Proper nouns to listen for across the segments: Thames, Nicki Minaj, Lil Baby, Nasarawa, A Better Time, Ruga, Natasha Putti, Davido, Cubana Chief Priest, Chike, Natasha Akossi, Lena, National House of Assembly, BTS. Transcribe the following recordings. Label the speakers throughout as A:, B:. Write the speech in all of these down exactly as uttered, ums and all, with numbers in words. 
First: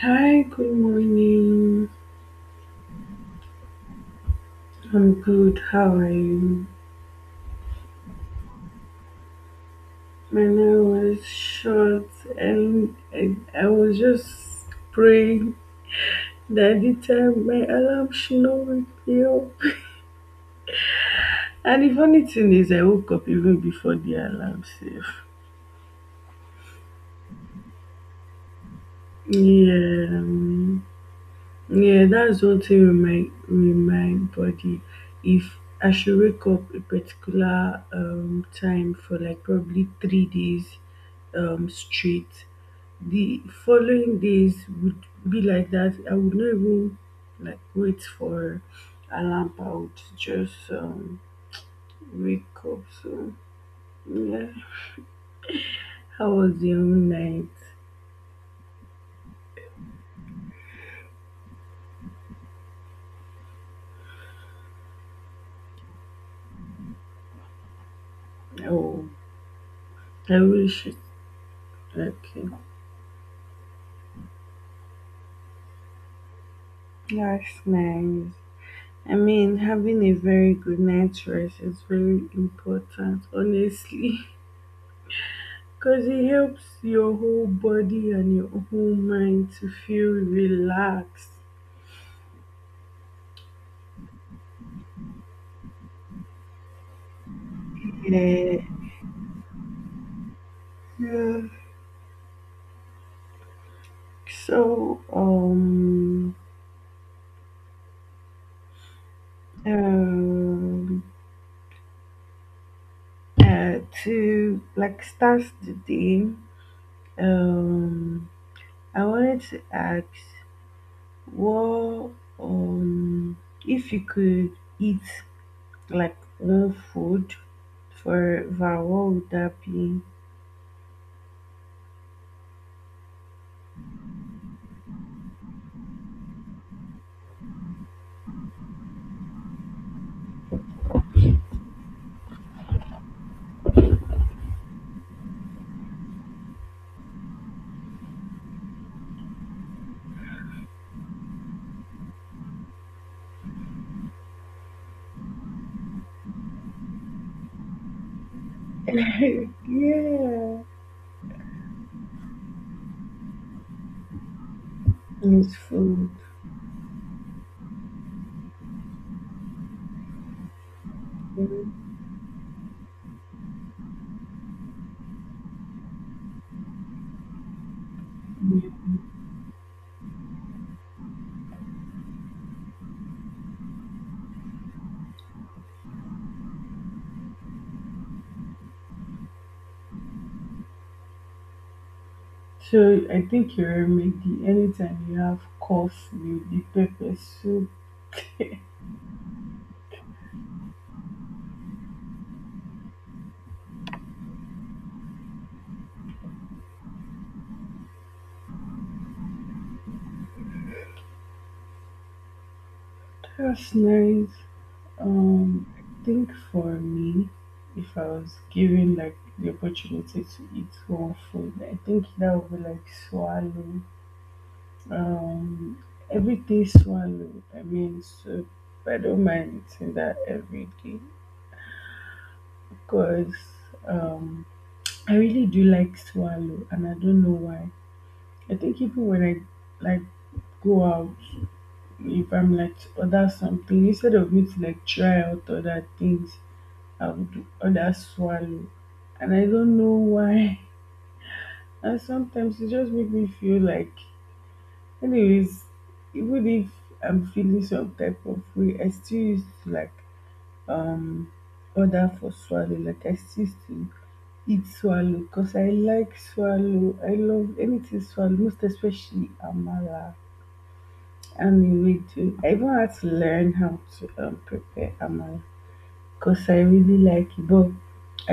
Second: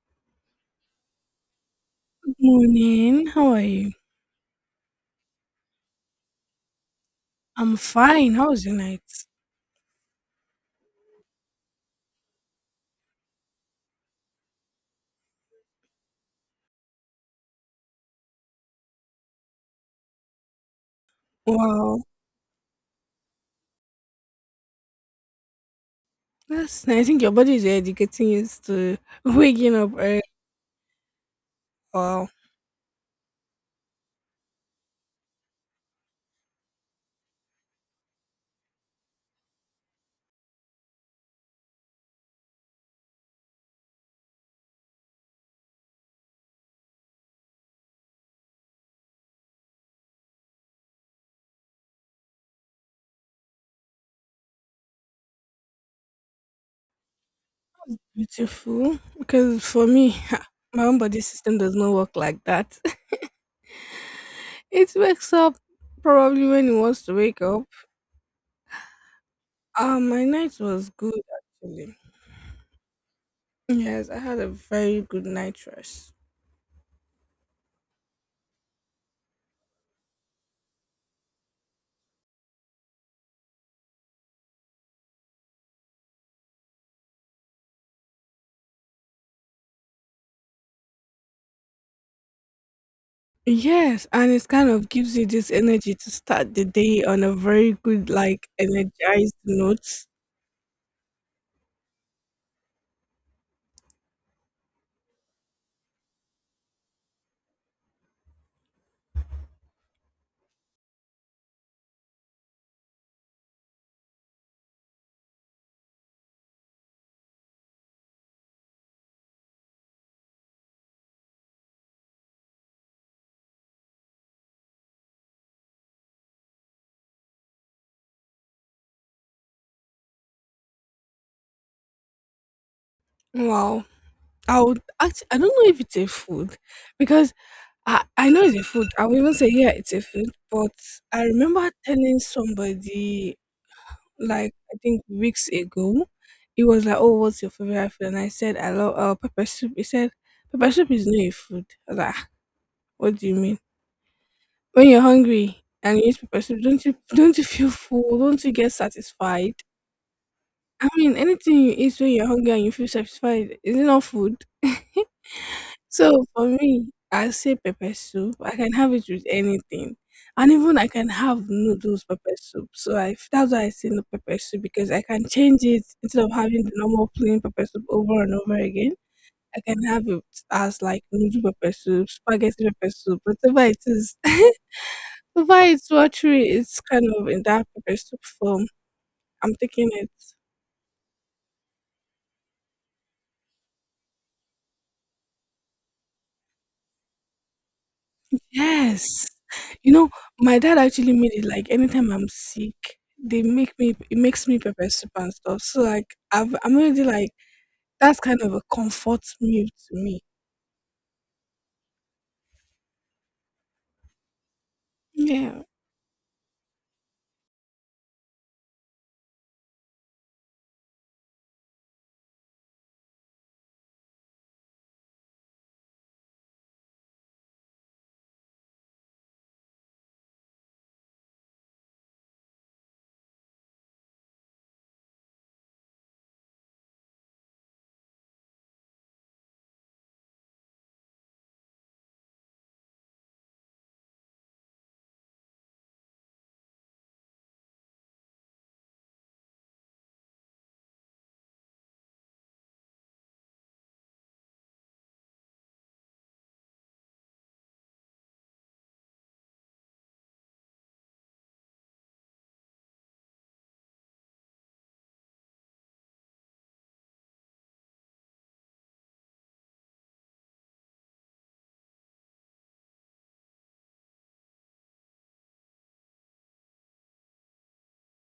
A: Hi, good morning.
B: Morning. How are you?
A: I'm good. How are you?
B: I'm fine. How was your night?
A: My nail was short, and I, I was just praying that the time my alarm should not wake me up. And the
B: Wow.
A: funny thing is, I woke up even before the alarm safe.
B: That's nice. I think your body is already getting used to waking up
A: Yeah,
B: early.
A: um, yeah,
B: Wow.
A: that's one thing with my with my body. If I should wake up a particular um time for like probably three days um straight the following days would be like that. I would not even like wait for alarm. I would just um, wake up. So yeah, how was your own night?
B: Beautiful. Because for me, my own body system does not work like that. It wakes up probably when it wants to wake up.
A: Oh,
B: Um, my
A: I
B: night
A: wish
B: was
A: it.
B: good actually.
A: Okay,
B: Yes, I had a very good night rest.
A: that's nice. I mean, having a very good night's rest is very important, honestly, because it helps your whole body and your whole mind to feel relaxed.
B: Yes, and it kind of gives you this energy to start the day on a very good, like,
A: Yeah.
B: energized note.
A: Yeah. So, um, um, uh, to like start the day, um, I wanted to ask what, um, if you could eat like one food forever, what would that be?
B: Wow. I would act I don't know if it's a food because I, I know it's a food. I would even say, yeah, it's a food. But I remember telling somebody, like, I think weeks ago, it was like, oh, what's your favorite food? And I said, I love uh, pepper soup. He said, pepper soup is not a food. I was like, "Ah, what do you mean? When you're hungry and you eat pepper soup, don't you, don't you feel full? Don't you get satisfied?
A: yeah.
B: I mean, anything you eat when you're hungry and you feel satisfied, is it not food?"
A: It's food.
B: So for me, I say pepper soup. I can have it with anything, and even I can have
A: Mm.
B: noodles pepper soup. So I f- that's why I say no pepper soup, because I can change it instead of having the normal plain pepper soup over and over again. I can have it as like noodle pepper soup, spaghetti pepper soup, whatever it is. Whatever it's watery, it's kind of in that pepper soup form. I'm taking it.
A: So I think you remember the anytime you have cough, you the pepper soup.
B: Yes. You know, my dad actually made it, like anytime I'm sick, they make me it makes me pepper soup and stuff. So like I've I'm already like that's kind of a comfort meal to me.
A: That's nice.
B: Yeah.
A: Um, I think for me, if I was given like the opportunity to eat one food, I think that would be like swallow. Um, everyday swallow. I mean, so I don't mind eating that every day because um, I really do like swallow, and I don't know why. I think even when I like go out, if I'm like to order something, instead of me to like try out other things, I would do other swallow. And I don't know why. And sometimes it just make me feel like, anyways, even if I'm feeling some type of way, I still used to like um order for swallow. Like I still used to eat swallow because I like swallow. I love anything swallow, most especially amala and ewedu. I even had to learn how to um prepare amala because I really like it. But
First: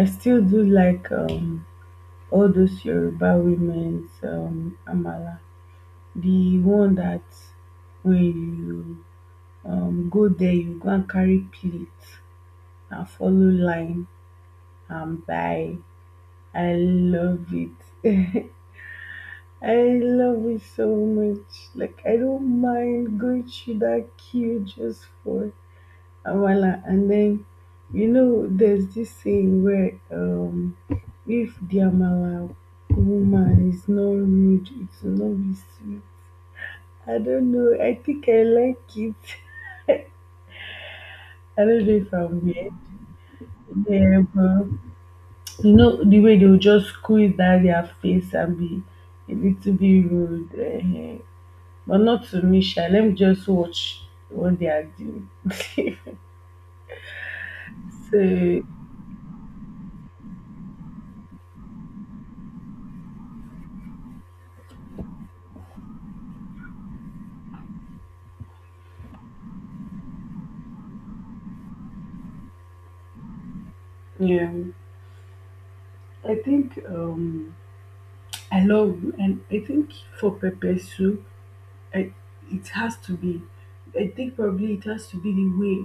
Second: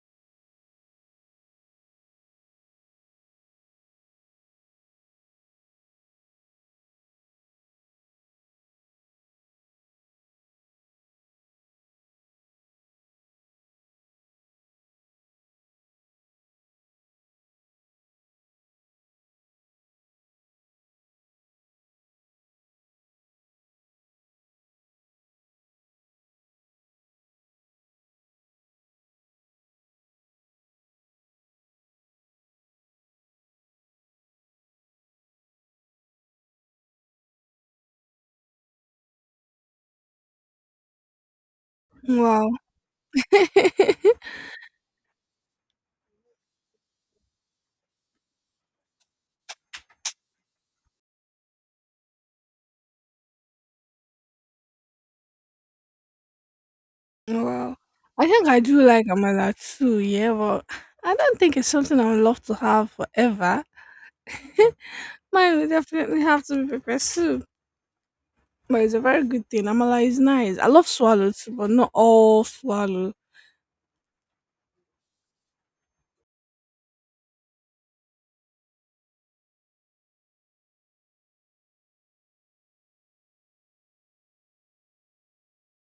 A: I still do like um all those Yoruba women's um, amala, the one that when you um, go there, you go and carry plate and follow line and buy. I love it. I love it so much. Like I don't mind going through that queue just for Voila, and then you know there's this saying where um if the Amala woman is not rude, it will not be sweet. I don't know. I think I like it. I don't know if I'm
B: Wow.
A: weird. Yeah, but you know the way they'll just squeeze down their face and be a little bit rude. Eh, eh. But not to me, sha. Let me just watch what they are doing.
B: Wow. I think I
A: so
B: do like Amala too, yeah, but I don't think it's something I would love to have forever. Mine would definitely have to be pepper soup. But it's a very good thing. Amala is nice. I love swallow too, but not all swallow.
A: yeah. I think um I love and I think for pepper soup, I, it has to be. I think probably it has to be the way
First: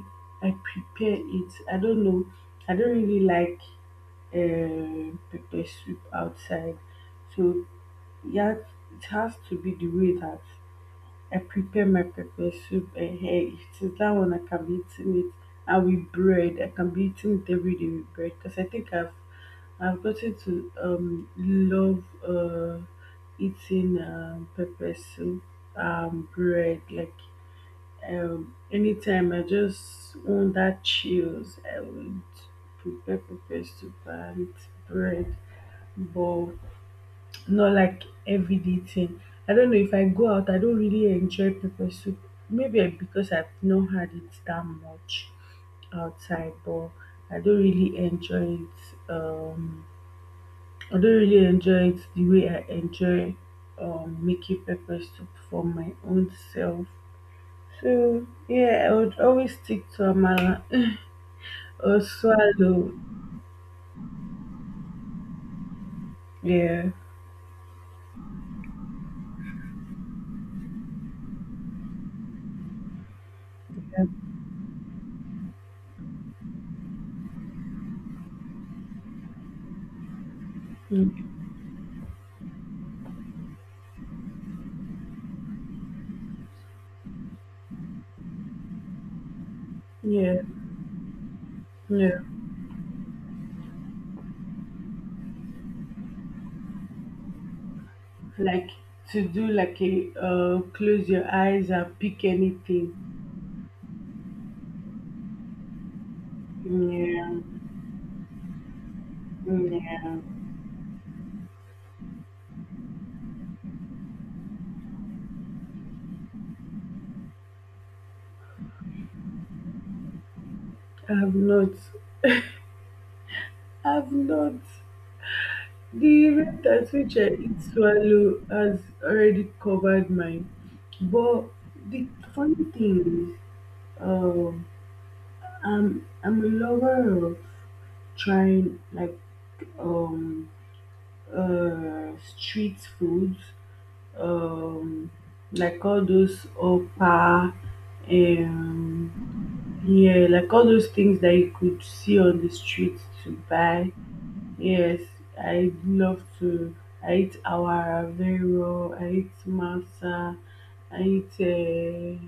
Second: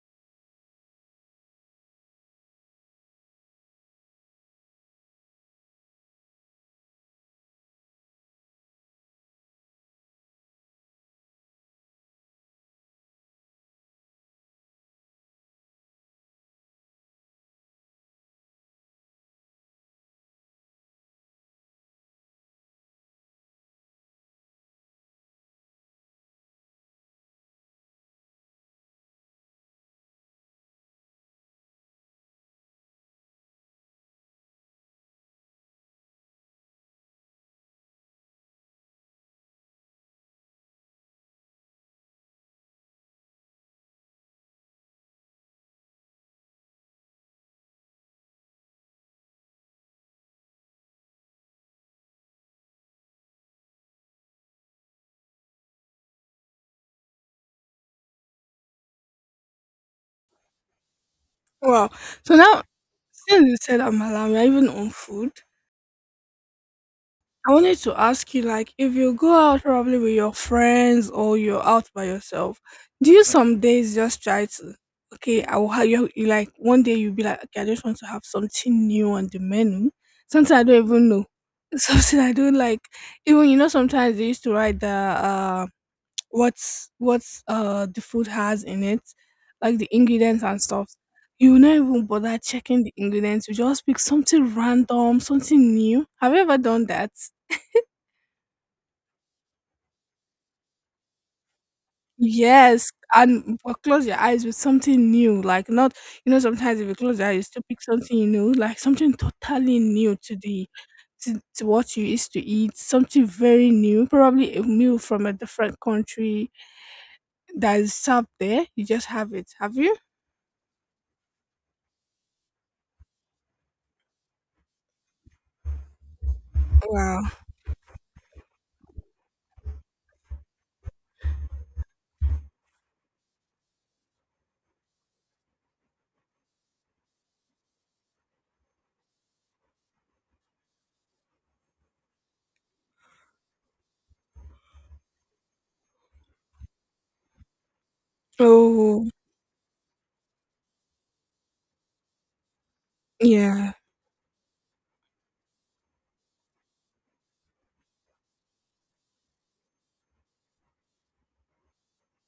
A: I prepare it. I don't know. I don't really like uh, pepper soup outside, so yeah, it has to be the way that I prepare my pepper soup. And hey, since that one, I can be eating it. And with bread, I can be eating it every day with bread because I think I've I've gotten to um love uh eating um pepper soup, um bread. Like um anytime I just want that chills, I would prepare pepper soup and bread. But not like everyday thing. I don't know if I go out, I don't really enjoy pepper soup. Maybe eh, because I've not had it that much outside, but I don't really enjoy it. Um, I don't really enjoy it the way I enjoy um, making pepper soup for my own self. So yeah, I would always stick to amala
B: Wow.
A: or
B: So now,
A: swallow.
B: since you said Amala, we are even on food.
A: Yeah,
B: I wanted to ask you, like, if you go out probably with your friends or you're out by yourself, do you some days
A: yeah,
B: just try to, okay, I will have you, you like one day you'll be like, okay, I just want to have something new on the menu, something I don't even know,
A: mm,
B: something I don't like. Even you know, sometimes they used to write the uh, what's what's uh the food has in it, like the
A: yeah,
B: ingredients and stuff. You will not even
A: yeah.
B: bother checking the ingredients. You just pick something random, something new. Have you ever done that?
A: Like to do like a uh, close your eyes and pick anything.
B: Yes, and or close your eyes with something new, like not, you know, sometimes if you close your eyes,
A: Yeah,
B: you still pick something new, like something totally new
A: yeah.
B: to the to, to what you used to eat, something very new, probably a meal from a different country that is served there. You just have it. Have you?
A: I've not. I've not. The rate at which
B: Wow.
A: I eat swallow has already covered mine. But the funny thing is, um, I'm I'm a lover of trying like um uh, street foods, um, like all those oppa,
B: Oh
A: um, yeah, like all those things that you could see on the street to
B: yeah.
A: buy. Yes, I love to. I eat awara very well. I eat masa. I eat. Uh,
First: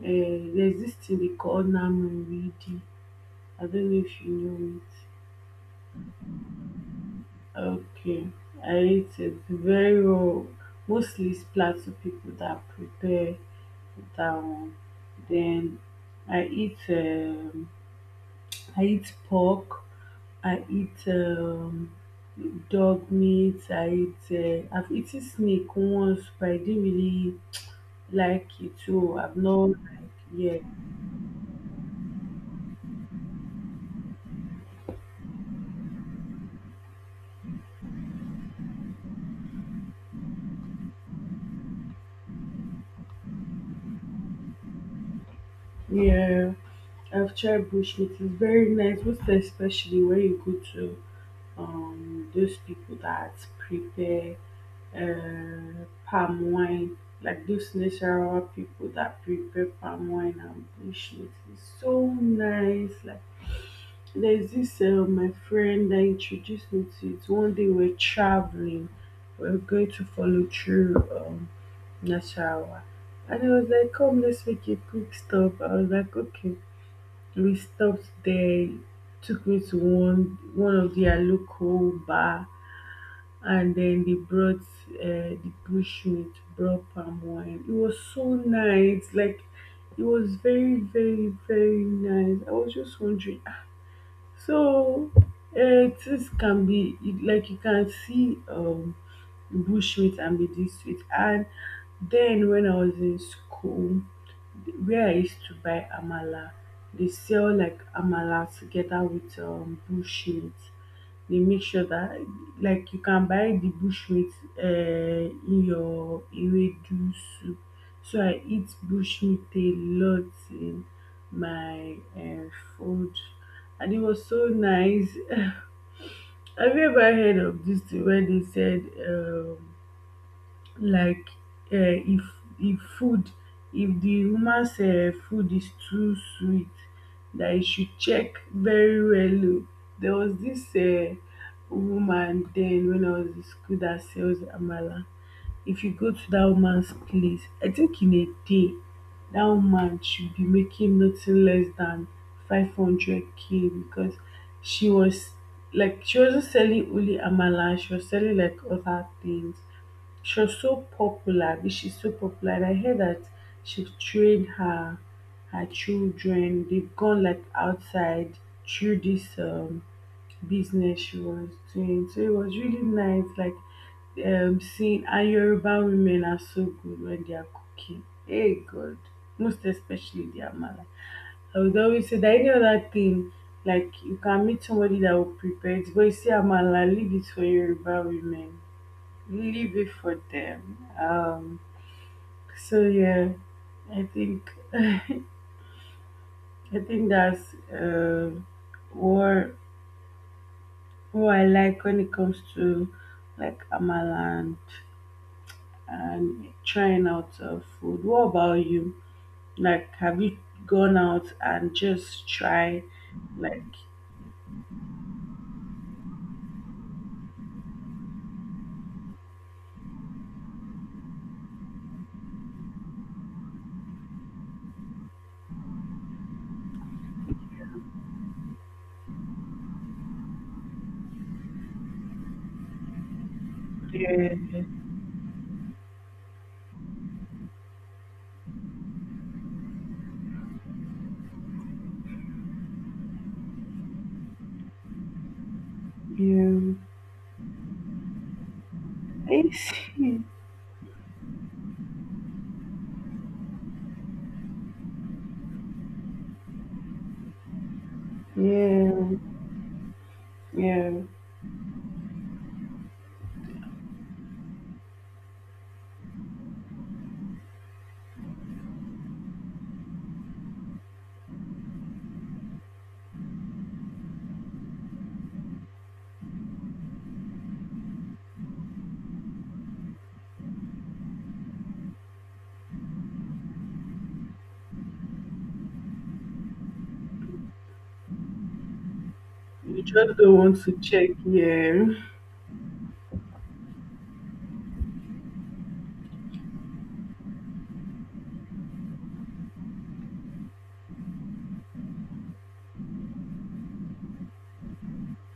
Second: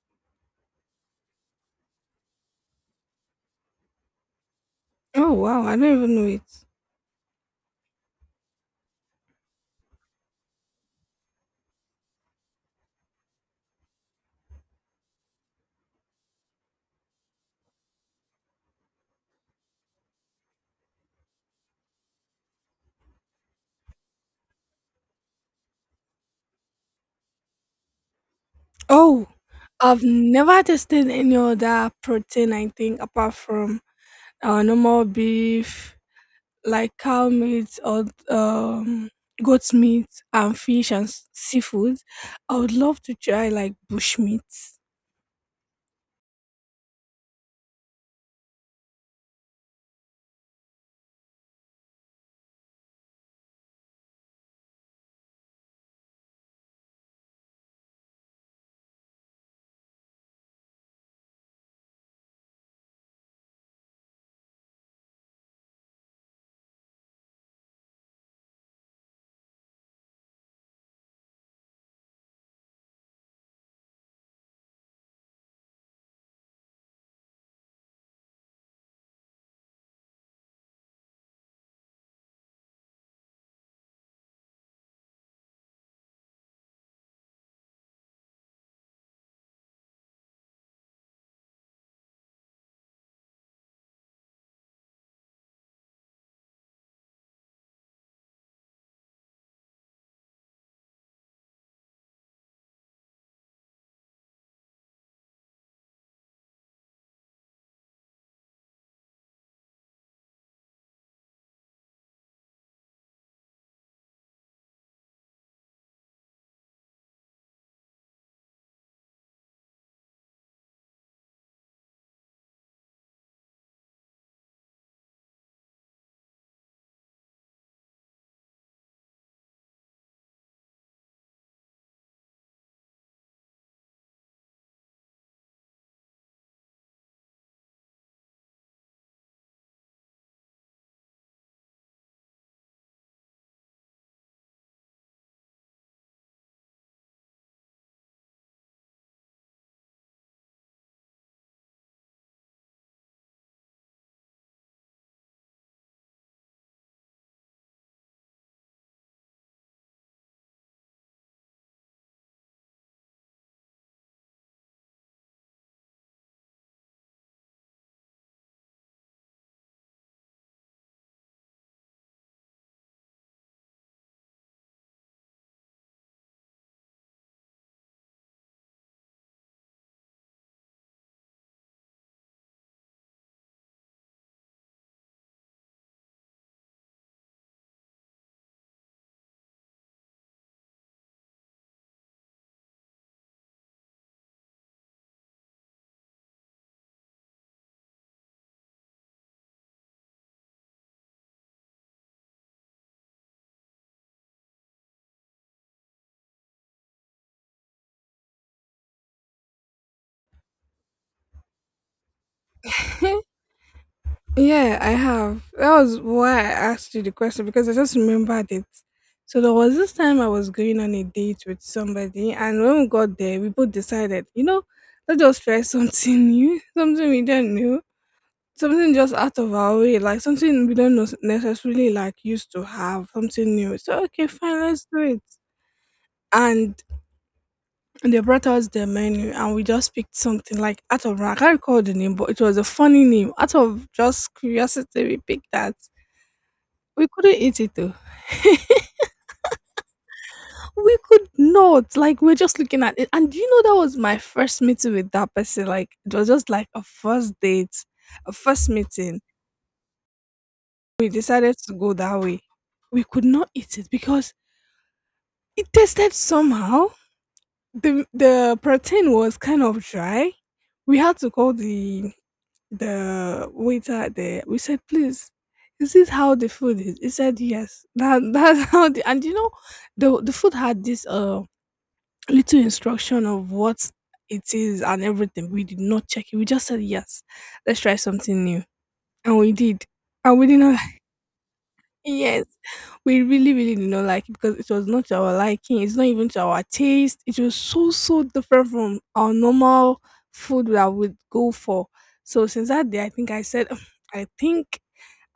A: uh, There's this thing they call namu I don't know if you know it.
B: Oh wow. I don't even know it.
A: Okay, I rate it very well. Mostly it's plateau people that prepare that one. Then I eat um, I eat pork. I eat um, dog meat. I eat. Uh, I've eaten snake once, but I didn't really like it. So
B: Oh,
A: I've not
B: I've
A: like yeah
B: never tasted any other protein. I think apart from uh, normal beef, like cow meat, or um, goat meat and fish and s- seafood. I would love to try like bush meat.
A: yeah. I've tried bush meat. It's very nice, most especially when you go to um those people that prepare uh, palm wine, like those natural people that prepare palm wine and bushmeat. It's so nice. Like there's this uh, my friend that introduced me to it. One day we're traveling, we're going to follow through um Nasarawa. And I was like, come, let's make a quick stop. I was like, okay. We stopped there, took me to one one of their local bar and then they brought uh, the bush meat, brought palm wine. It was so nice, like it was very, very, very nice. I was just wondering. Ah, So, uh, things can be like you can see um bushmeat and be this sweet. And then when I was in school, where I used to buy amala, they sell like amala together with um bushmeat. They make sure that like you can buy the bushmeat uh, in your ewedu soup. So I eat bushmeat a lot. Eh. My um food and it was so nice. Have you ever heard of this thing where they said um like uh, if if food if the woman's uh, food is too sweet that you should check very well. O. There was this uh, woman then when I was in school that sells amala if you go to that woman's place, I think in a day, that woman should be making nothing less than five hundred k because she was like, she wasn't selling only Amala, she was selling like other things. She was so popular, but she's so popular. And I heard that she's trained her her children, they've gone like outside through this um business she was doing. So it was really nice, like um, seeing and Yoruba women are so good when they are cooking. Hey God, most especially the amala. I would always say that any other thing, like you can meet somebody that will prepare it, but you see amala, leave it for Yoruba women, leave it for them. Um, so yeah, I think I think that's uh, what who I like when it comes to like amala and, and trying out uh, food. What about you? Like, have you gone out and just try like
B: Yeah, I have. That was why I asked you the question, because I just remembered it. So there was this time I was going on a date with somebody, and when we got there, we both decided, you know, let's just try something new, something we don't know, something just out of our way, like something we don't nos- necessarily like used to have, something new. So okay,
A: yeah,
B: fine, let's do it. And they brought us the menu and we just picked something like out of, I can't recall the name, but it was a funny name. Out of just curiosity, we picked that.
A: yeah,
B: We couldn't eat it though.
A: I see.
B: We could not. Like we're just looking at it. And you know that was my first meeting with that person? Like it was just like a first date, a first
A: Yeah,
B: meeting.
A: yeah.
B: We decided to go that way. We could not eat it because it tasted somehow. The the protein was kind of dry. We had to call the the waiter there. We said, "Please, is this how the food is?" He said, "Yes." That that's how the, and you know, the the food had this uh little instruction of what it is and everything. We did not check it. We just said, "Yes, let's try something new," and we did,
A: You just don't
B: and we did
A: want
B: not
A: to check, yeah,
B: yes, we really, really did not like it because it was not to our liking. It's not even to our taste. It was so, so different from our normal food that we'd go for. So since that day, I think I said, "Mm, I think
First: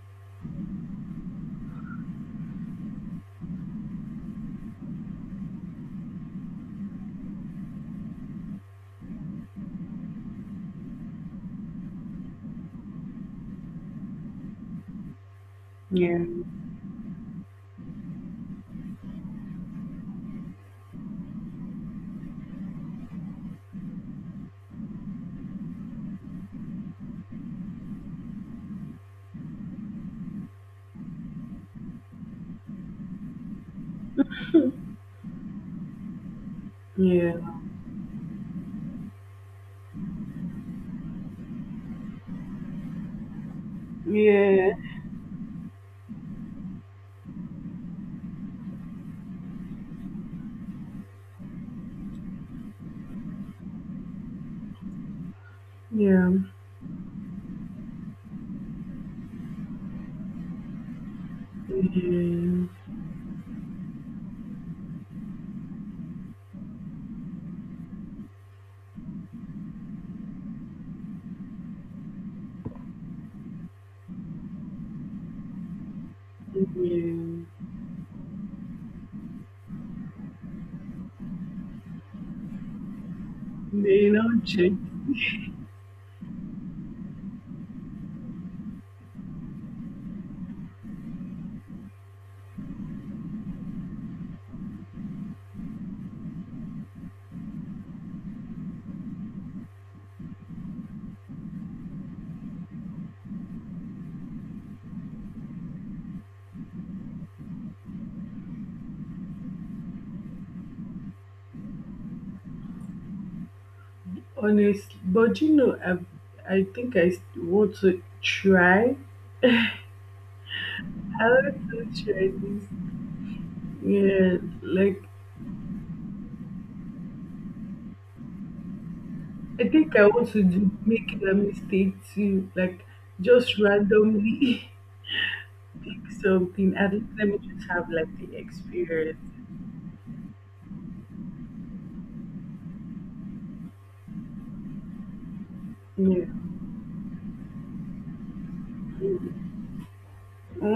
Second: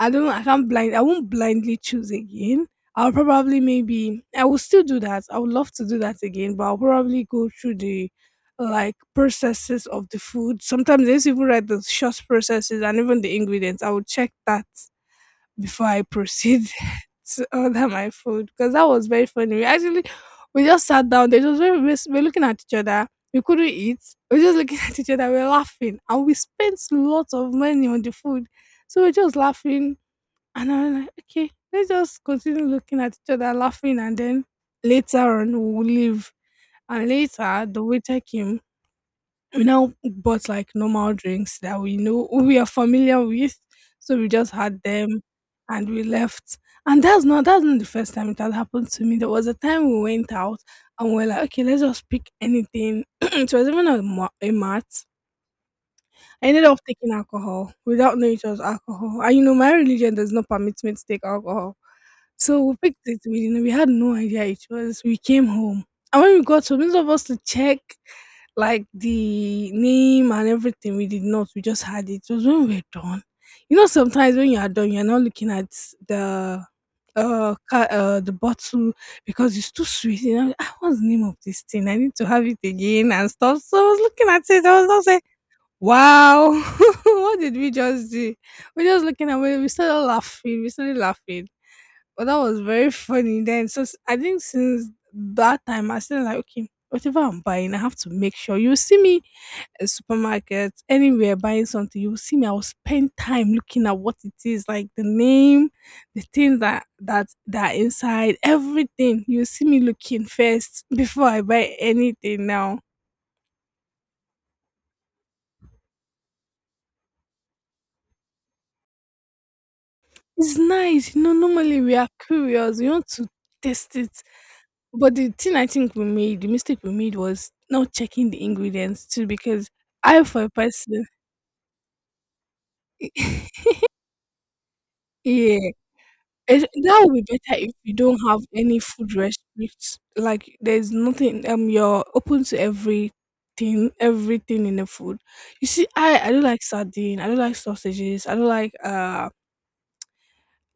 B: I don't. I can't blind. I won't blindly choose again. I'll probably, maybe I will still do that. I would love to do that again, but I'll probably go through the like processes of the food. Sometimes they even write the short processes and even the ingredients. I will check that before I
A: yeah,
B: proceed to order my food, because that was very funny. We actually we just sat down. There, it was very we were looking at each other. We couldn't eat. We were just looking at each other. We were laughing, and we spent lots of money on the food. So we are just laughing, and I'm like, okay, let's just continue looking at each other, laughing, and then later on we'll leave. And
A: yeah,
B: later the waiter came, we now bought like normal drinks that we know we are familiar with. So we just
A: yeah,
B: had them and we left. And that's not that's not the first time it had happened to me. There was a time we went out and we are like, okay, let's just pick anything. It was even a, ma- a mart. I
A: yeah,
B: ended up taking alcohol without knowing it was alcohol. And you know, my religion does not permit me to take alcohol. So we
A: yeah,
B: picked it. We didn't, we had no idea it was. We came home, and when we got home, instead of us to check like the name and everything, we did not. We just had it. It was when we were done. You know, sometimes when you are done, you are not looking at the uh,
A: yeah.
B: ca- uh the bottle, because it's too sweet. You know, like, ah, what's the name of this thing? I need to have it again and stuff. So I was
A: They
B: looking at
A: don't
B: it.
A: check.
B: I was not Wow! What did we just do? We're just looking at We we started laughing. We started laughing. But that was very funny then. So s- I think since that time I said, like, okay, whatever I'm buying, I have to make sure, you see me at supermarket, anywhere buying something, you will see me. I will spend time looking at what it is, like the name, the things that that that are inside, everything. You see me looking first before I buy anything now.
A: Honestly, but you know, I I think I s- want to try.
B: It's nice. You
A: I
B: know,
A: want
B: normally we
A: to
B: are
A: try this.
B: curious. We want to test it.
A: Yeah, like
B: But the thing I think we made, the mistake we made, was not checking the ingredients too,
A: I
B: because
A: think I
B: I,
A: want to
B: for a
A: do,
B: person,
A: make a mistake too. Like just randomly
B: yeah,
A: pick
B: it,
A: something. At
B: that
A: least
B: would be
A: let me
B: better
A: just
B: if
A: have
B: you
A: like
B: don't
A: the
B: have any food
A: experience.
B: restrictions. Like there's nothing. Um, you're open to everything, everything in the food. You see, I
A: Yeah.
B: I don't like sardine. I don't like sausages. I don't like uh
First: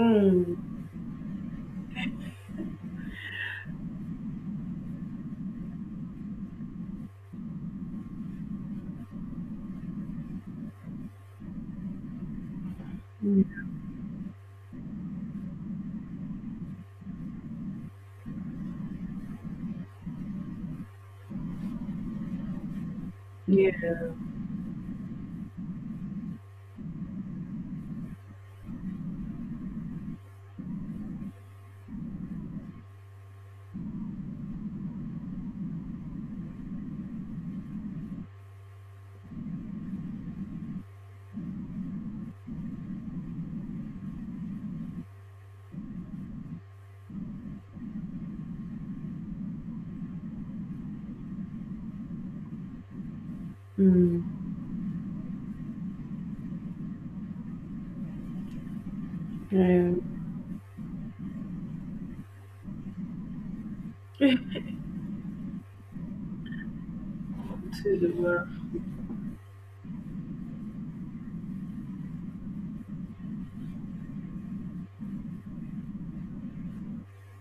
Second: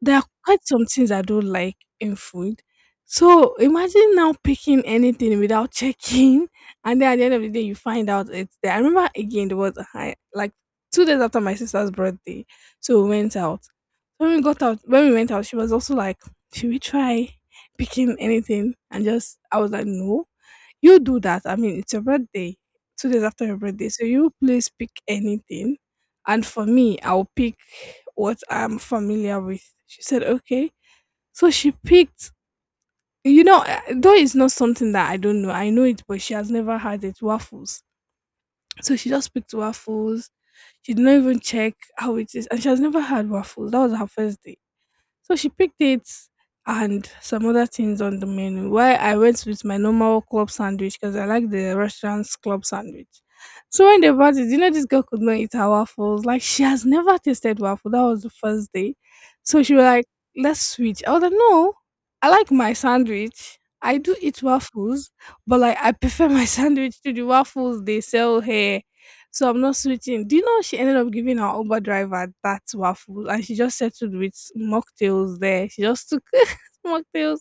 B: there are quite some things I don't like in food. So imagine now picking anything without checking, and then at the end of the day, you find out it's there. I remember again, there was a high, like, two days after my sister's birthday. So we went out.
A: Mm.
B: When we got out, when we went out, she was also like, should we try picking anything? And just, I was like, no. You do that. I mean, it's your birthday, two days after your birthday. So
A: Yeah.
B: you please pick anything. And for me, I'll pick what I'm familiar with. She said, okay. So she picked, you know, uh, though it's not something that I don't know, I know it, but she has never had it, waffles. So she just picked waffles. She did not even check how it is. And she has never had waffles. That was her first day. So she picked it and some other things on the menu. Why I went with my normal club sandwich because I like the restaurant's club sandwich. So when they brought it,
A: Mm.
B: you know, this girl could not eat her waffles. Like she has never tasted waffle. That was the first day. So she was
A: Yeah.
B: like, let's switch. I was like, no, I like my sandwich. I do eat waffles, but like I prefer my sandwich to the waffles
A: To
B: they
A: the
B: sell
A: world
B: here. So I'm not switching. Do you know she ended up giving her Uber driver that waffle, and she just settled with mocktails there. She just took mocktails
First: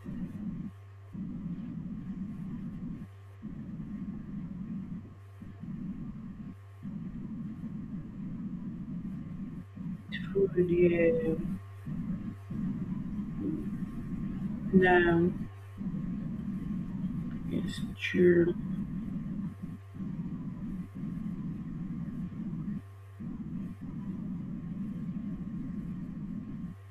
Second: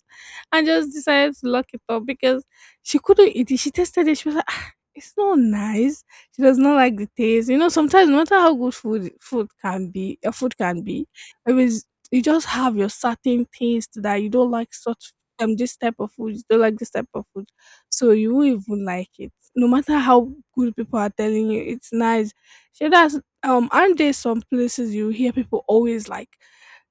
B: and just decided to lock it up because she couldn't eat it. She tasted it. She was like, "Ah, it's not nice." She does not like the taste. You know, sometimes no matter how good food food can be, uh,
A: food.
B: food can be,
A: Yeah.
B: it is, you just have your certain taste that you don't like such
A: Now
B: um this type of food, you don't like this type of food.
A: it's
B: So you won't
A: true.
B: even like it no matter how good people are telling you, it's nice. So that's um aren't there some places you hear people always like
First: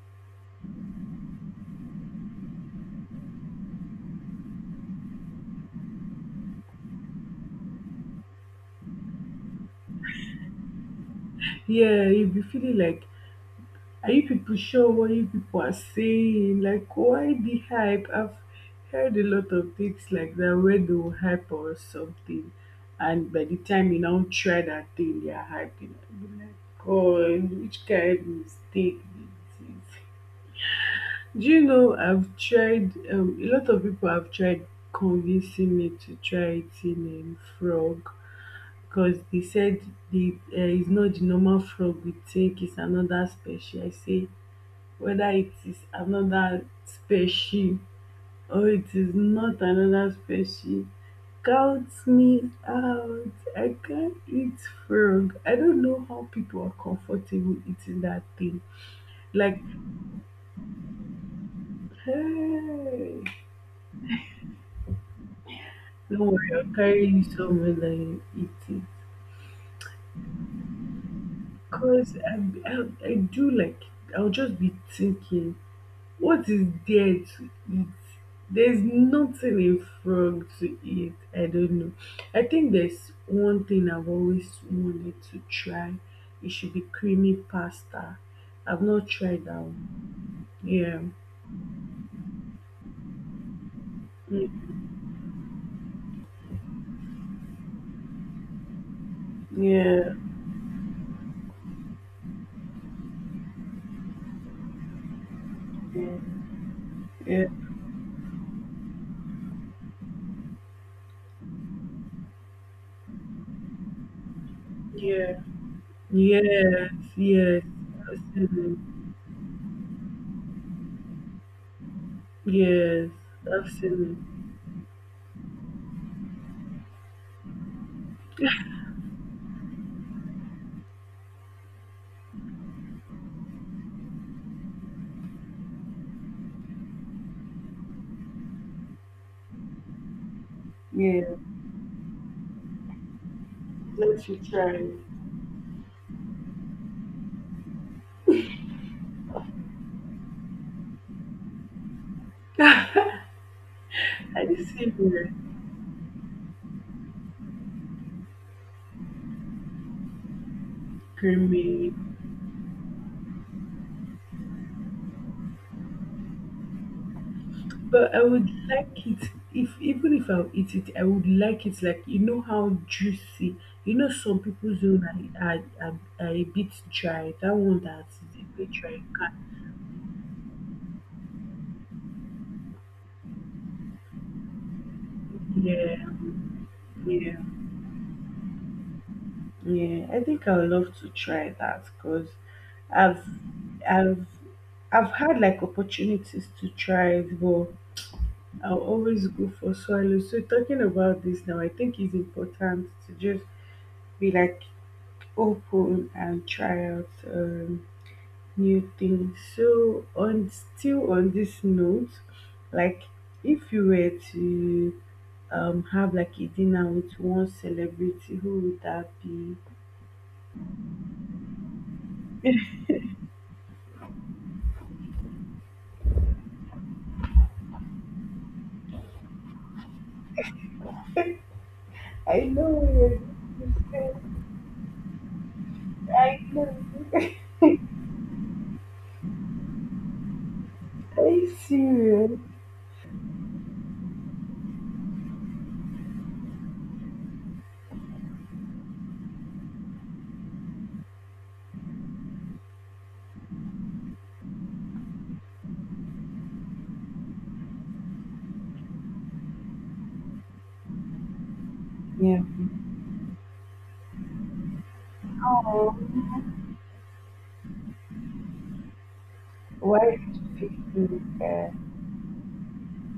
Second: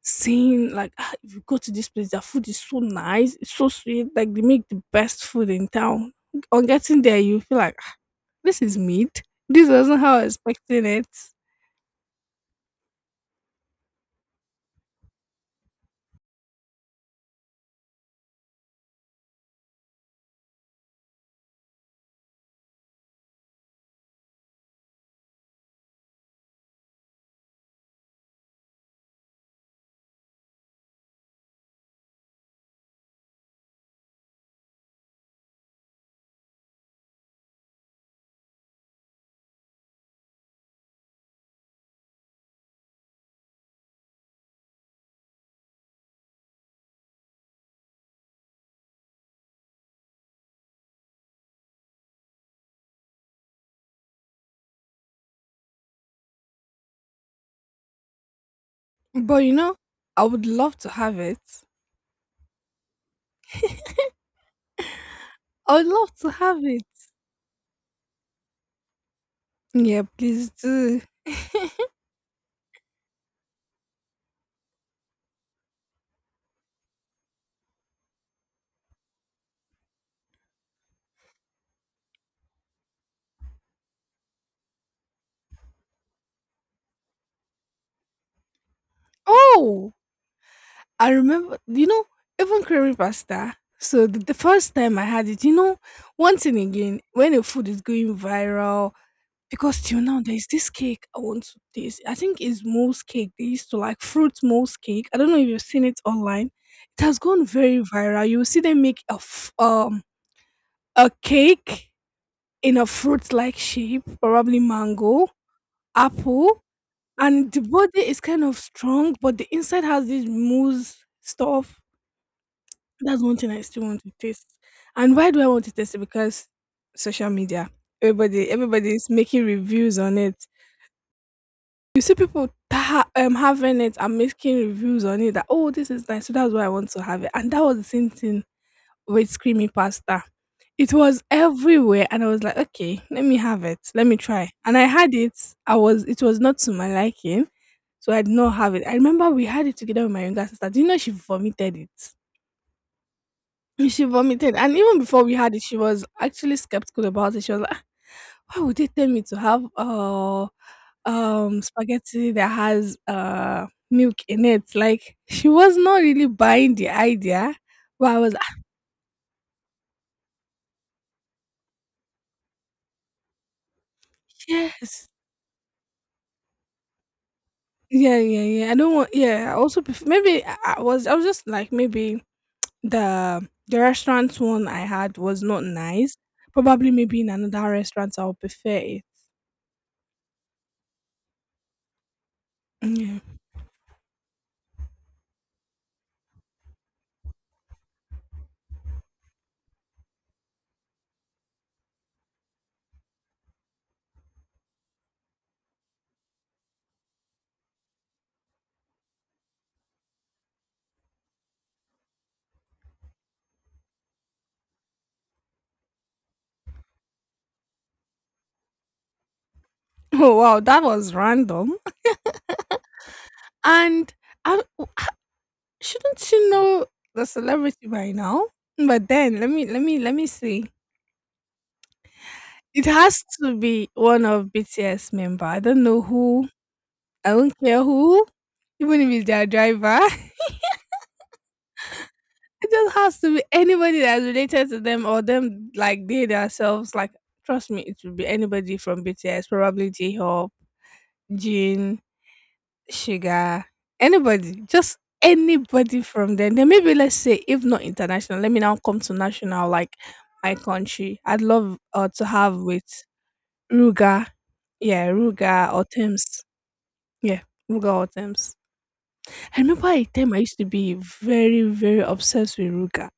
B: saying like "Ah, if you go to this place, their food is so nice, it's so sweet, like they make the best food in town." On getting there you feel like "Ah, this is meat. This wasn't how I was expecting it."
A: Yeah, you'll be feeling like Are you people sure what you people are saying? Like, why the hype? I've heard a lot of things like that where they will hype or something, and by the time you now try that thing, they are hyping. I'll be like, God, which kind of mistake this is. Do you know I've tried, um, a lot of people have tried convincing me to try eating um, frog because they said the, uh, it's not the normal frog we take, it's another special. I say, whether it is another spaceship or it is not another spaceship. Count me out. I can't eat frog. I don't know how people are comfortable eating that thing.
B: But you
A: Like,
B: know, I would love to have it.
A: hey,
B: I would love
A: don't
B: to
A: worry,
B: have
A: I'll
B: it.
A: carry you somewhere that you eat it.
B: Yeah, please do.
A: Because I, I, I do like, I'll just be thinking what is there to eat? There's nothing in frog to eat. I don't know. I think there's one thing I've always wanted to try. It should be creamy pasta. I've not tried that
B: Oh,
A: one. Yeah.
B: I remember, you know, even creamy pasta. So the, the first
A: Mm,
B: time I had it, you know, once and again, when a food is going viral, because till
A: yeah.
B: now there's this cake I want to taste. I think it's mousse cake. They used to like fruit mousse cake. I don't know if you've seen it
A: Yeah.
B: online. It has gone very viral. You will see them make a f- um a cake in a fruit-like shape, probably mango,
A: Yeah.
B: apple,
A: Yes.
B: and the
A: Yes.
B: body
A: I've
B: is kind of
A: seen
B: strong, but the inside has this mousse stuff.
A: it. Yes.
B: That's one thing I
A: I've
B: still want to
A: seen
B: taste.
A: it.
B: And why do I want to taste it? Because social media. Everybody everybody is making reviews on it. You see people ta- um, having it and making reviews on it that oh this is nice. So that's why I want to have it. And that was the same thing with creamy pasta. It was
A: Yeah.
B: everywhere and I was like, okay, let me have it. Let me
A: Let's
B: try. And I
A: try
B: had it. I was it was not to my liking. So I did not have it. I remember we had it together with my younger sister. Do you know she vomited it?
A: it.
B: She
A: Are
B: vomited,
A: you
B: and even before
A: serious?
B: we had it, she was actually skeptical about it. She was like, "Ah, why would they tell me to have uh um
A: Creamy
B: spaghetti that has uh milk in it?" Like she was not really buying the idea, but
A: but
B: I
A: I
B: was
A: would
B: like,
A: like it if even if I'll eat it, I would like it like you know how juicy. You know some people's own
B: yes,
A: are, are, are, are a bit dry. That one
B: yeah,
A: that's
B: yeah,
A: a
B: yeah.
A: bit
B: I don't
A: dry.
B: want.
A: Can't-
B: Yeah, I also pref- maybe I I was I was just like maybe the the restaurant one I had was not
A: yeah,
B: nice. Probably maybe in
A: yeah,
B: another restaurant I'll prefer it.
A: yeah. I think I would love to try that because
B: Yeah.
A: I've I've I've had like opportunities to try it, but I'll always go for swallow. So talking about this now, I think it's important to just be like open and try out. Um, new things. So on still on this note, like if you were to um have like a dinner with one celebrity, who would that be?
B: Oh wow, that was random. And I shouldn't she know the celebrity by now? But then let me let me let me see.
A: I know
B: It
A: you're
B: has to be
A: serious.
B: one of B T S member. I don't know
A: I
B: who.
A: know.
B: I don't care who. Even if it's their driver.
A: Are you serious?
B: It just has to be anybody that's related to them or them like they themselves. Like trust me, it would be anybody from B T S, probably J Hope, Jin, Sugar, anybody, just anybody from there. Then maybe let's say, if not international, let me now come to national, like my country. I'd love uh, to
A: Yeah.
B: have with Ruga. Yeah, Ruga or
A: Oh,
B: Thames. Yeah, Ruga or Thames. I remember a
A: why
B: time
A: did
B: I used to
A: you
B: be
A: pick me?
B: very,
A: Uh,
B: very obsessed with Ruga.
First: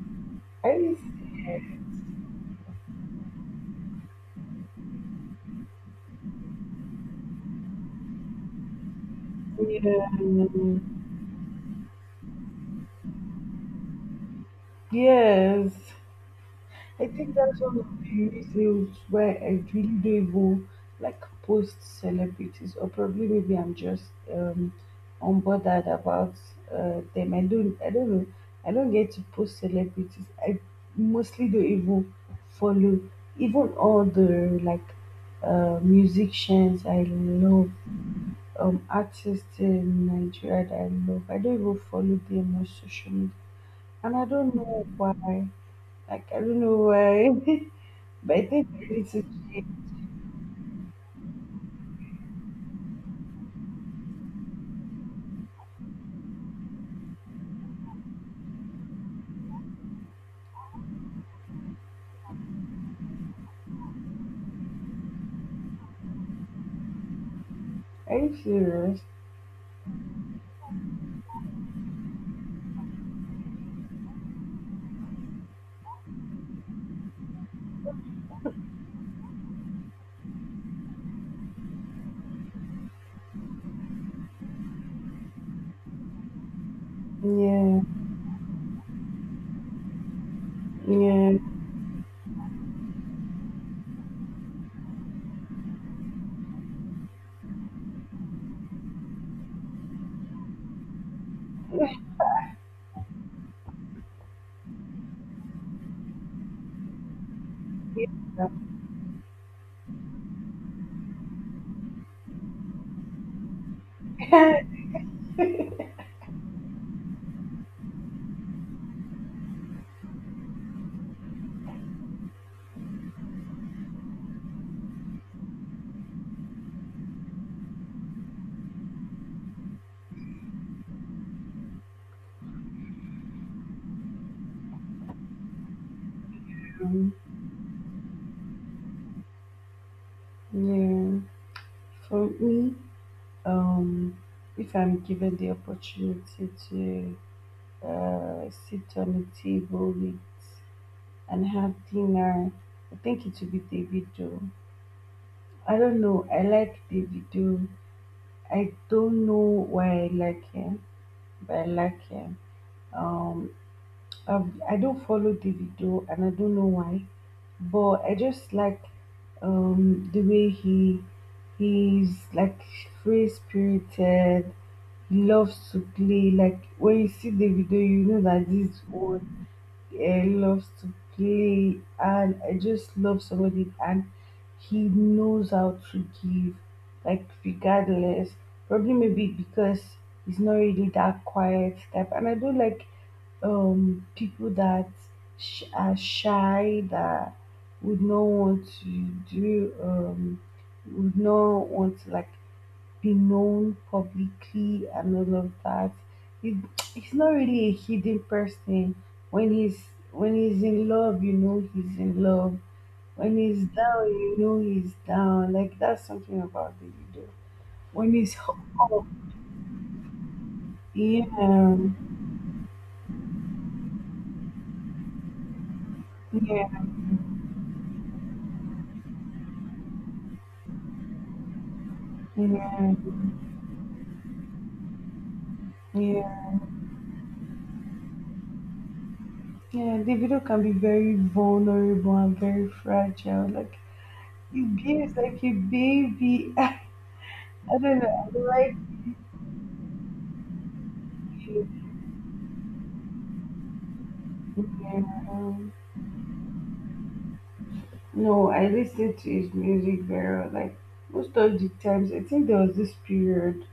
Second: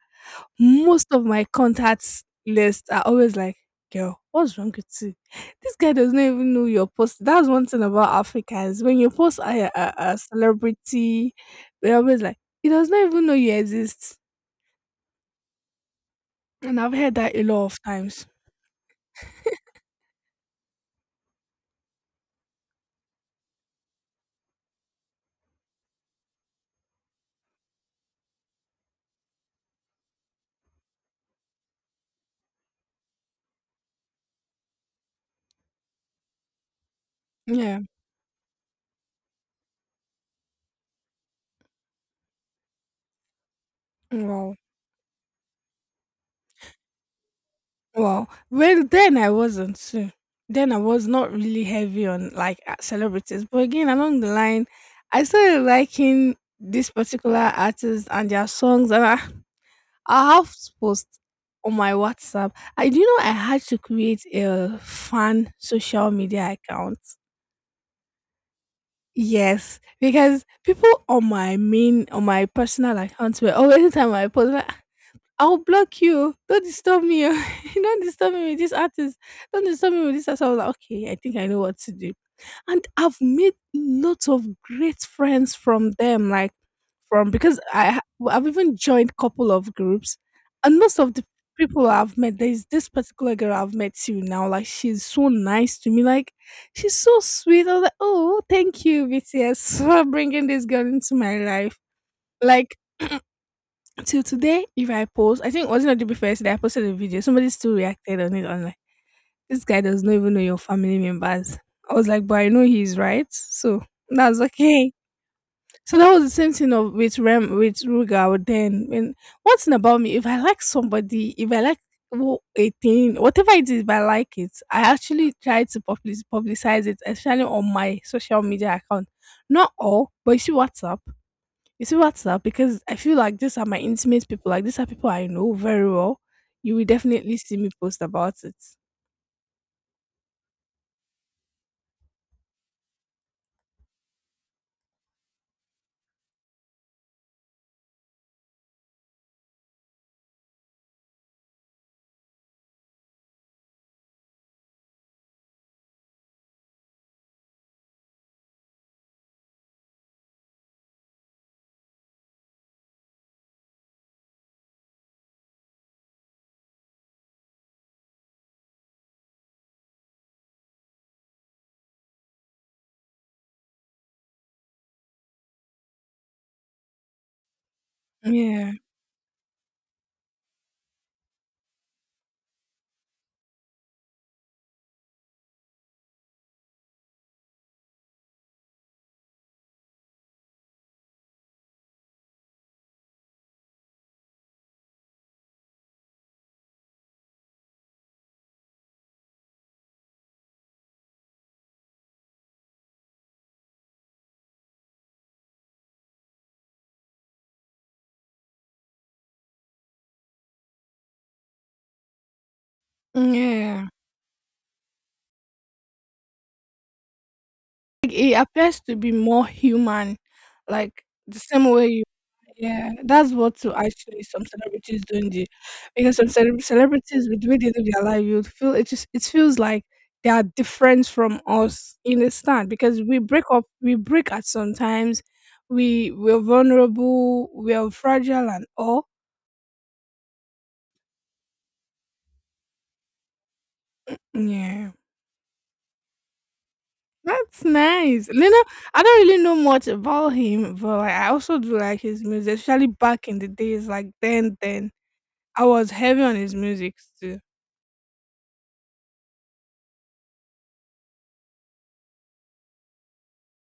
A: Are you
B: Most of my
A: serious?
B: contacts list are always like, girl, what's wrong with you? This guy does not even know your post. That's one thing about Africans. When you post a, a, a celebrity, they're always like, he does not even know you exist.
A: Yeah. Yes.
B: And I've
A: I
B: heard
A: think
B: that a
A: that's
B: lot
A: one
B: of
A: of
B: times.
A: the reasons why I really don't even like post celebrities, or probably maybe I'm just um unbothered about uh, them. I don't, I don't know. I don't get to post celebrities. I mostly don't even follow even all the like uh, musicians I love,
B: Yeah.
A: um, artists in Nigeria that I love. I don't even follow them on social media, and I don't
B: Wow.
A: know why. Like, I don't know why,
B: Wow.
A: but I think
B: Well,
A: it's
B: then I
A: okay.
B: wasn't too. Then I was not really heavy on like uh, celebrities. But again, along the line, I started liking this particular artist and their songs, and I, I have post on my WhatsApp. I do you know I had to create a fan social media account.
A: Are you serious?
B: Yes, because people on my main on my personal account were always the time I post. I'll block you. Don't disturb me. Don't disturb me with this artist. Don't disturb me with this artist. I was like, okay, I think I know what to do. And I've made lots of great friends from them, like from because
A: Yeah,
B: I ha- I've even joined couple of groups, and most of the
A: yeah,
B: people I've met, there's this particular girl I've met till now. Like she's so nice to me. Like she's so sweet. I was like, oh, thank you, B T S, for bringing this girl into my life. Like till today, if I post, I think it wasn't on the day before yesterday I posted a video. Somebody still reacted on it. I'm like, this guy does not even know your family members. I was like, but I know he's right, so that's
A: yeah.
B: okay. So that was the same thing of with Rem with Ruga. Then when one thing about me, if I like somebody, if I like wo- a thing, whatever it is, if I like it, I actually try to public publicize it, especially on my social media account. Not all, but you see WhatsApp. You see WhatsApp because I feel like these are my intimate people. Like these are people I know very well. You will
A: Um,
B: definitely see me post about it.
A: yeah. For me, um, if I'm given the opportunity to uh, sit on a table with and have dinner, I think it would be Davido. I don't know. I like Davido. I don't know why I like him, but I like him. Um, um, I don't follow Davido and I don't know why, but I just like um, the way he he's like free spirited. He loves to play. Like when you see Davido, you know that
B: Yeah,
A: this one uh, loves to play and I just love some of it and he knows how to give like regardless probably maybe because he's not really that quiet type and I don't like um people that sh- are shy that would not want to do um would not want to like be known publicly and all of that. He, he's not really a hidden person. When he's when he's in love, you know he's in love. When he's
B: yeah.
A: down, you know he's down. Like that's something about Davido.
B: Like,
A: When
B: it
A: he's
B: appears to
A: up,
B: be more human, like
A: yeah,
B: the same way. Yeah, that's what to actually some celebrities doing, not because some cele-
A: yeah,
B: celebrities with the way they live their life, you feel it, just it feels like they are different from us, in a stand.
A: yeah,
B: Because we break up, we break at sometimes, we we're
A: yeah,
B: vulnerable, we're fragile and all.
A: yeah. Davido can be very vulnerable and very fragile. Like he
B: Yeah,
A: behaves like a baby. I
B: that's
A: don't know.
B: nice.
A: I
B: Lena,
A: like
B: I don't really know much about him, but like, I also do
A: him.
B: like his music, especially back in the days. Like then, then I
A: Yeah.
B: was heavy on his music too.
A: No, I listen to his music very well. Like most of the times, I think there was this period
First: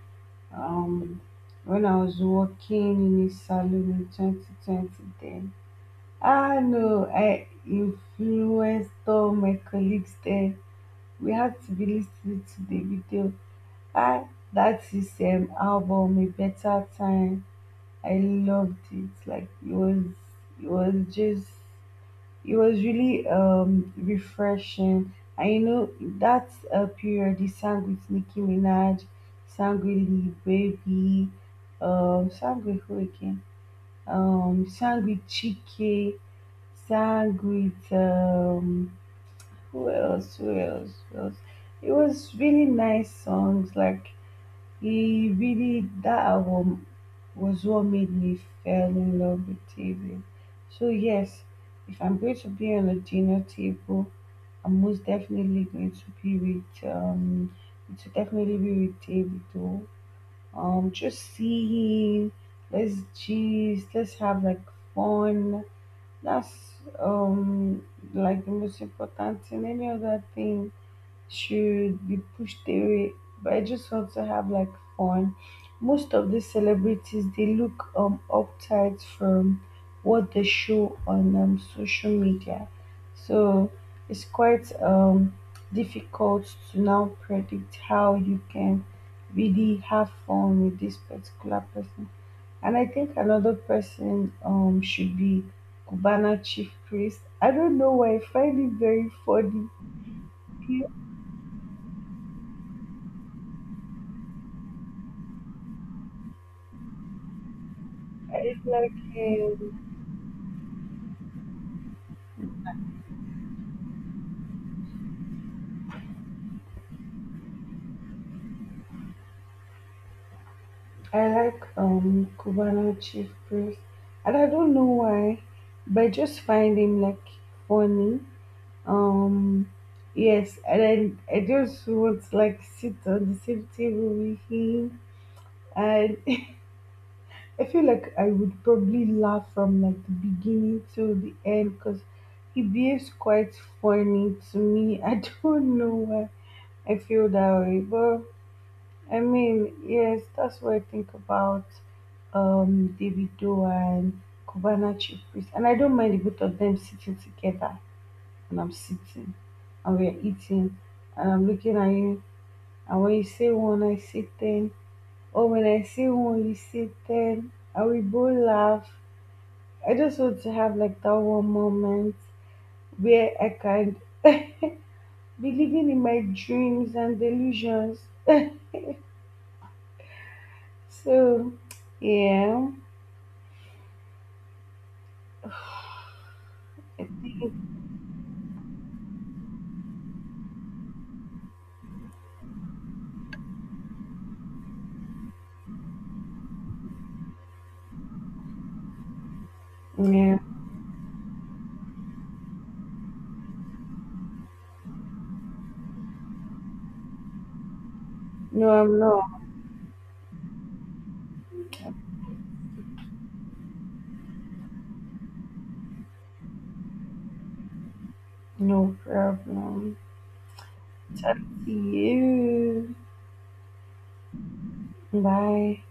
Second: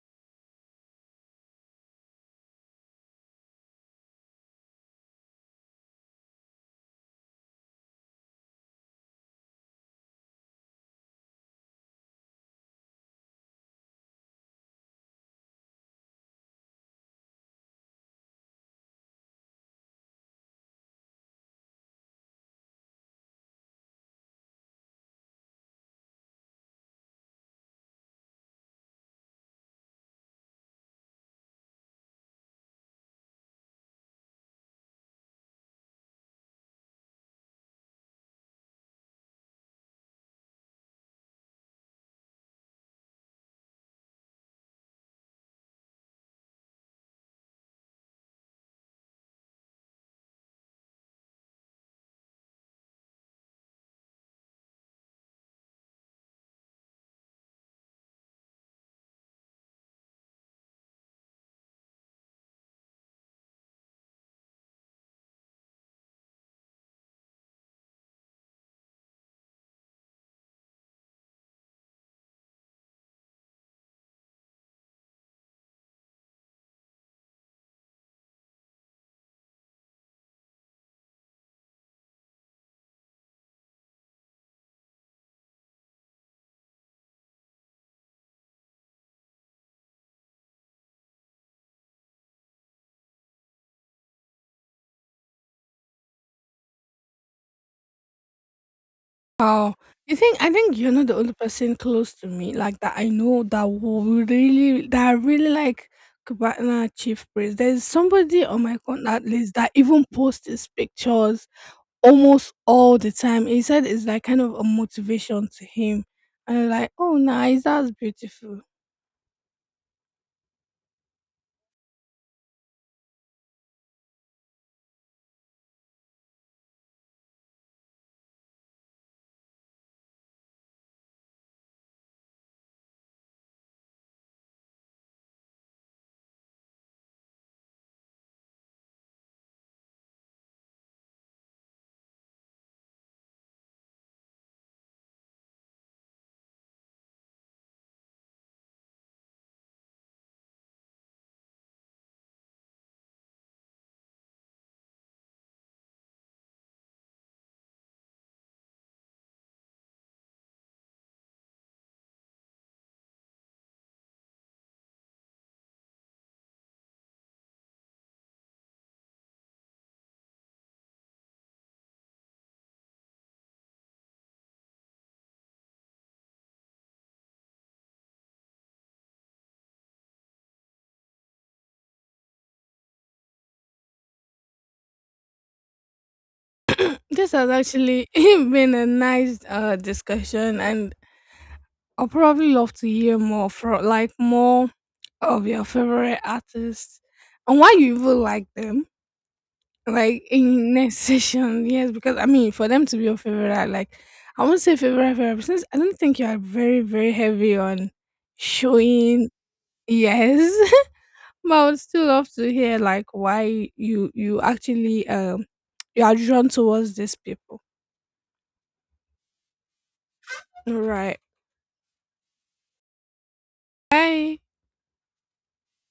A: um when I was working in a salon in twenty twenty then. Ah no, I influenced all my colleagues there. We had to be listening to the video. Ah, that is um album A Better Time. I loved it. Like it was it was just it was really um refreshing. And you know that uh, period, he sang with Nicki Minaj, sang with Lil Baby, um, sang with who again? Um, sang with Chike, sang with um, who else? Who else? Who else? It was really nice songs like he really that album was what made me fell in love with T V. So yes, if I'm going to be on a dinner table, I'm most definitely going to be with um it should definitely be with David though. Um just see him, let's gist, let's have like fun. That's um like the most important thing. Any other thing should be pushed away but I just want to have like fun most of these celebrities they look um uptight from what they show on um, social media so it's quite um difficult to now predict how you can really have fun with this particular person and I think another person um should be cubana chief priest I don't know why I find it very funny
B: Wow. You think I think you're not the only person close to me like that I know that will really that I really like Cubana Chief Priest. There's
A: I
B: somebody on
A: did
B: my
A: like
B: contact list that
A: um,
B: even posts his pictures almost all the time. He said it's like kind of a motivation to him. And I'm like, oh nice, that's beautiful.
A: I like um Cubano Chief Priest, and I don't know why, but I just find him like funny. Um, yes, and I I just want to like sit on the same table with him, and I feel like I would probably laugh from like the beginning to the end because he behaves quite funny to me. I don't know why I feel that way, but I mean, yes, that's what I think about um, Davido and Cubana Chief Priest. And I don't mind the both of them sitting together. And I'm sitting and we're eating and I'm looking at you. And when you say one, I say ten. Or when I say one, you say ten. And we both laugh. I just want to have like that one moment where I can be living in my dreams and delusions. So, yeah,
B: This has actually been a nice uh discussion, and I'll probably love to hear more from like more of your favorite artists and why you even like them. Like
A: yeah.
B: in next session, yes, because I mean for them to be your favorite, I like I won't say favorite favorite since I don't think you are very, very heavy on
A: No, I'm
B: showing,
A: not.
B: yes. But I would still love to hear like why you you actually um you are drawn towards these people.
A: No problem.
B: All right.
A: Talk to you.
B: Bye.
A: Bye.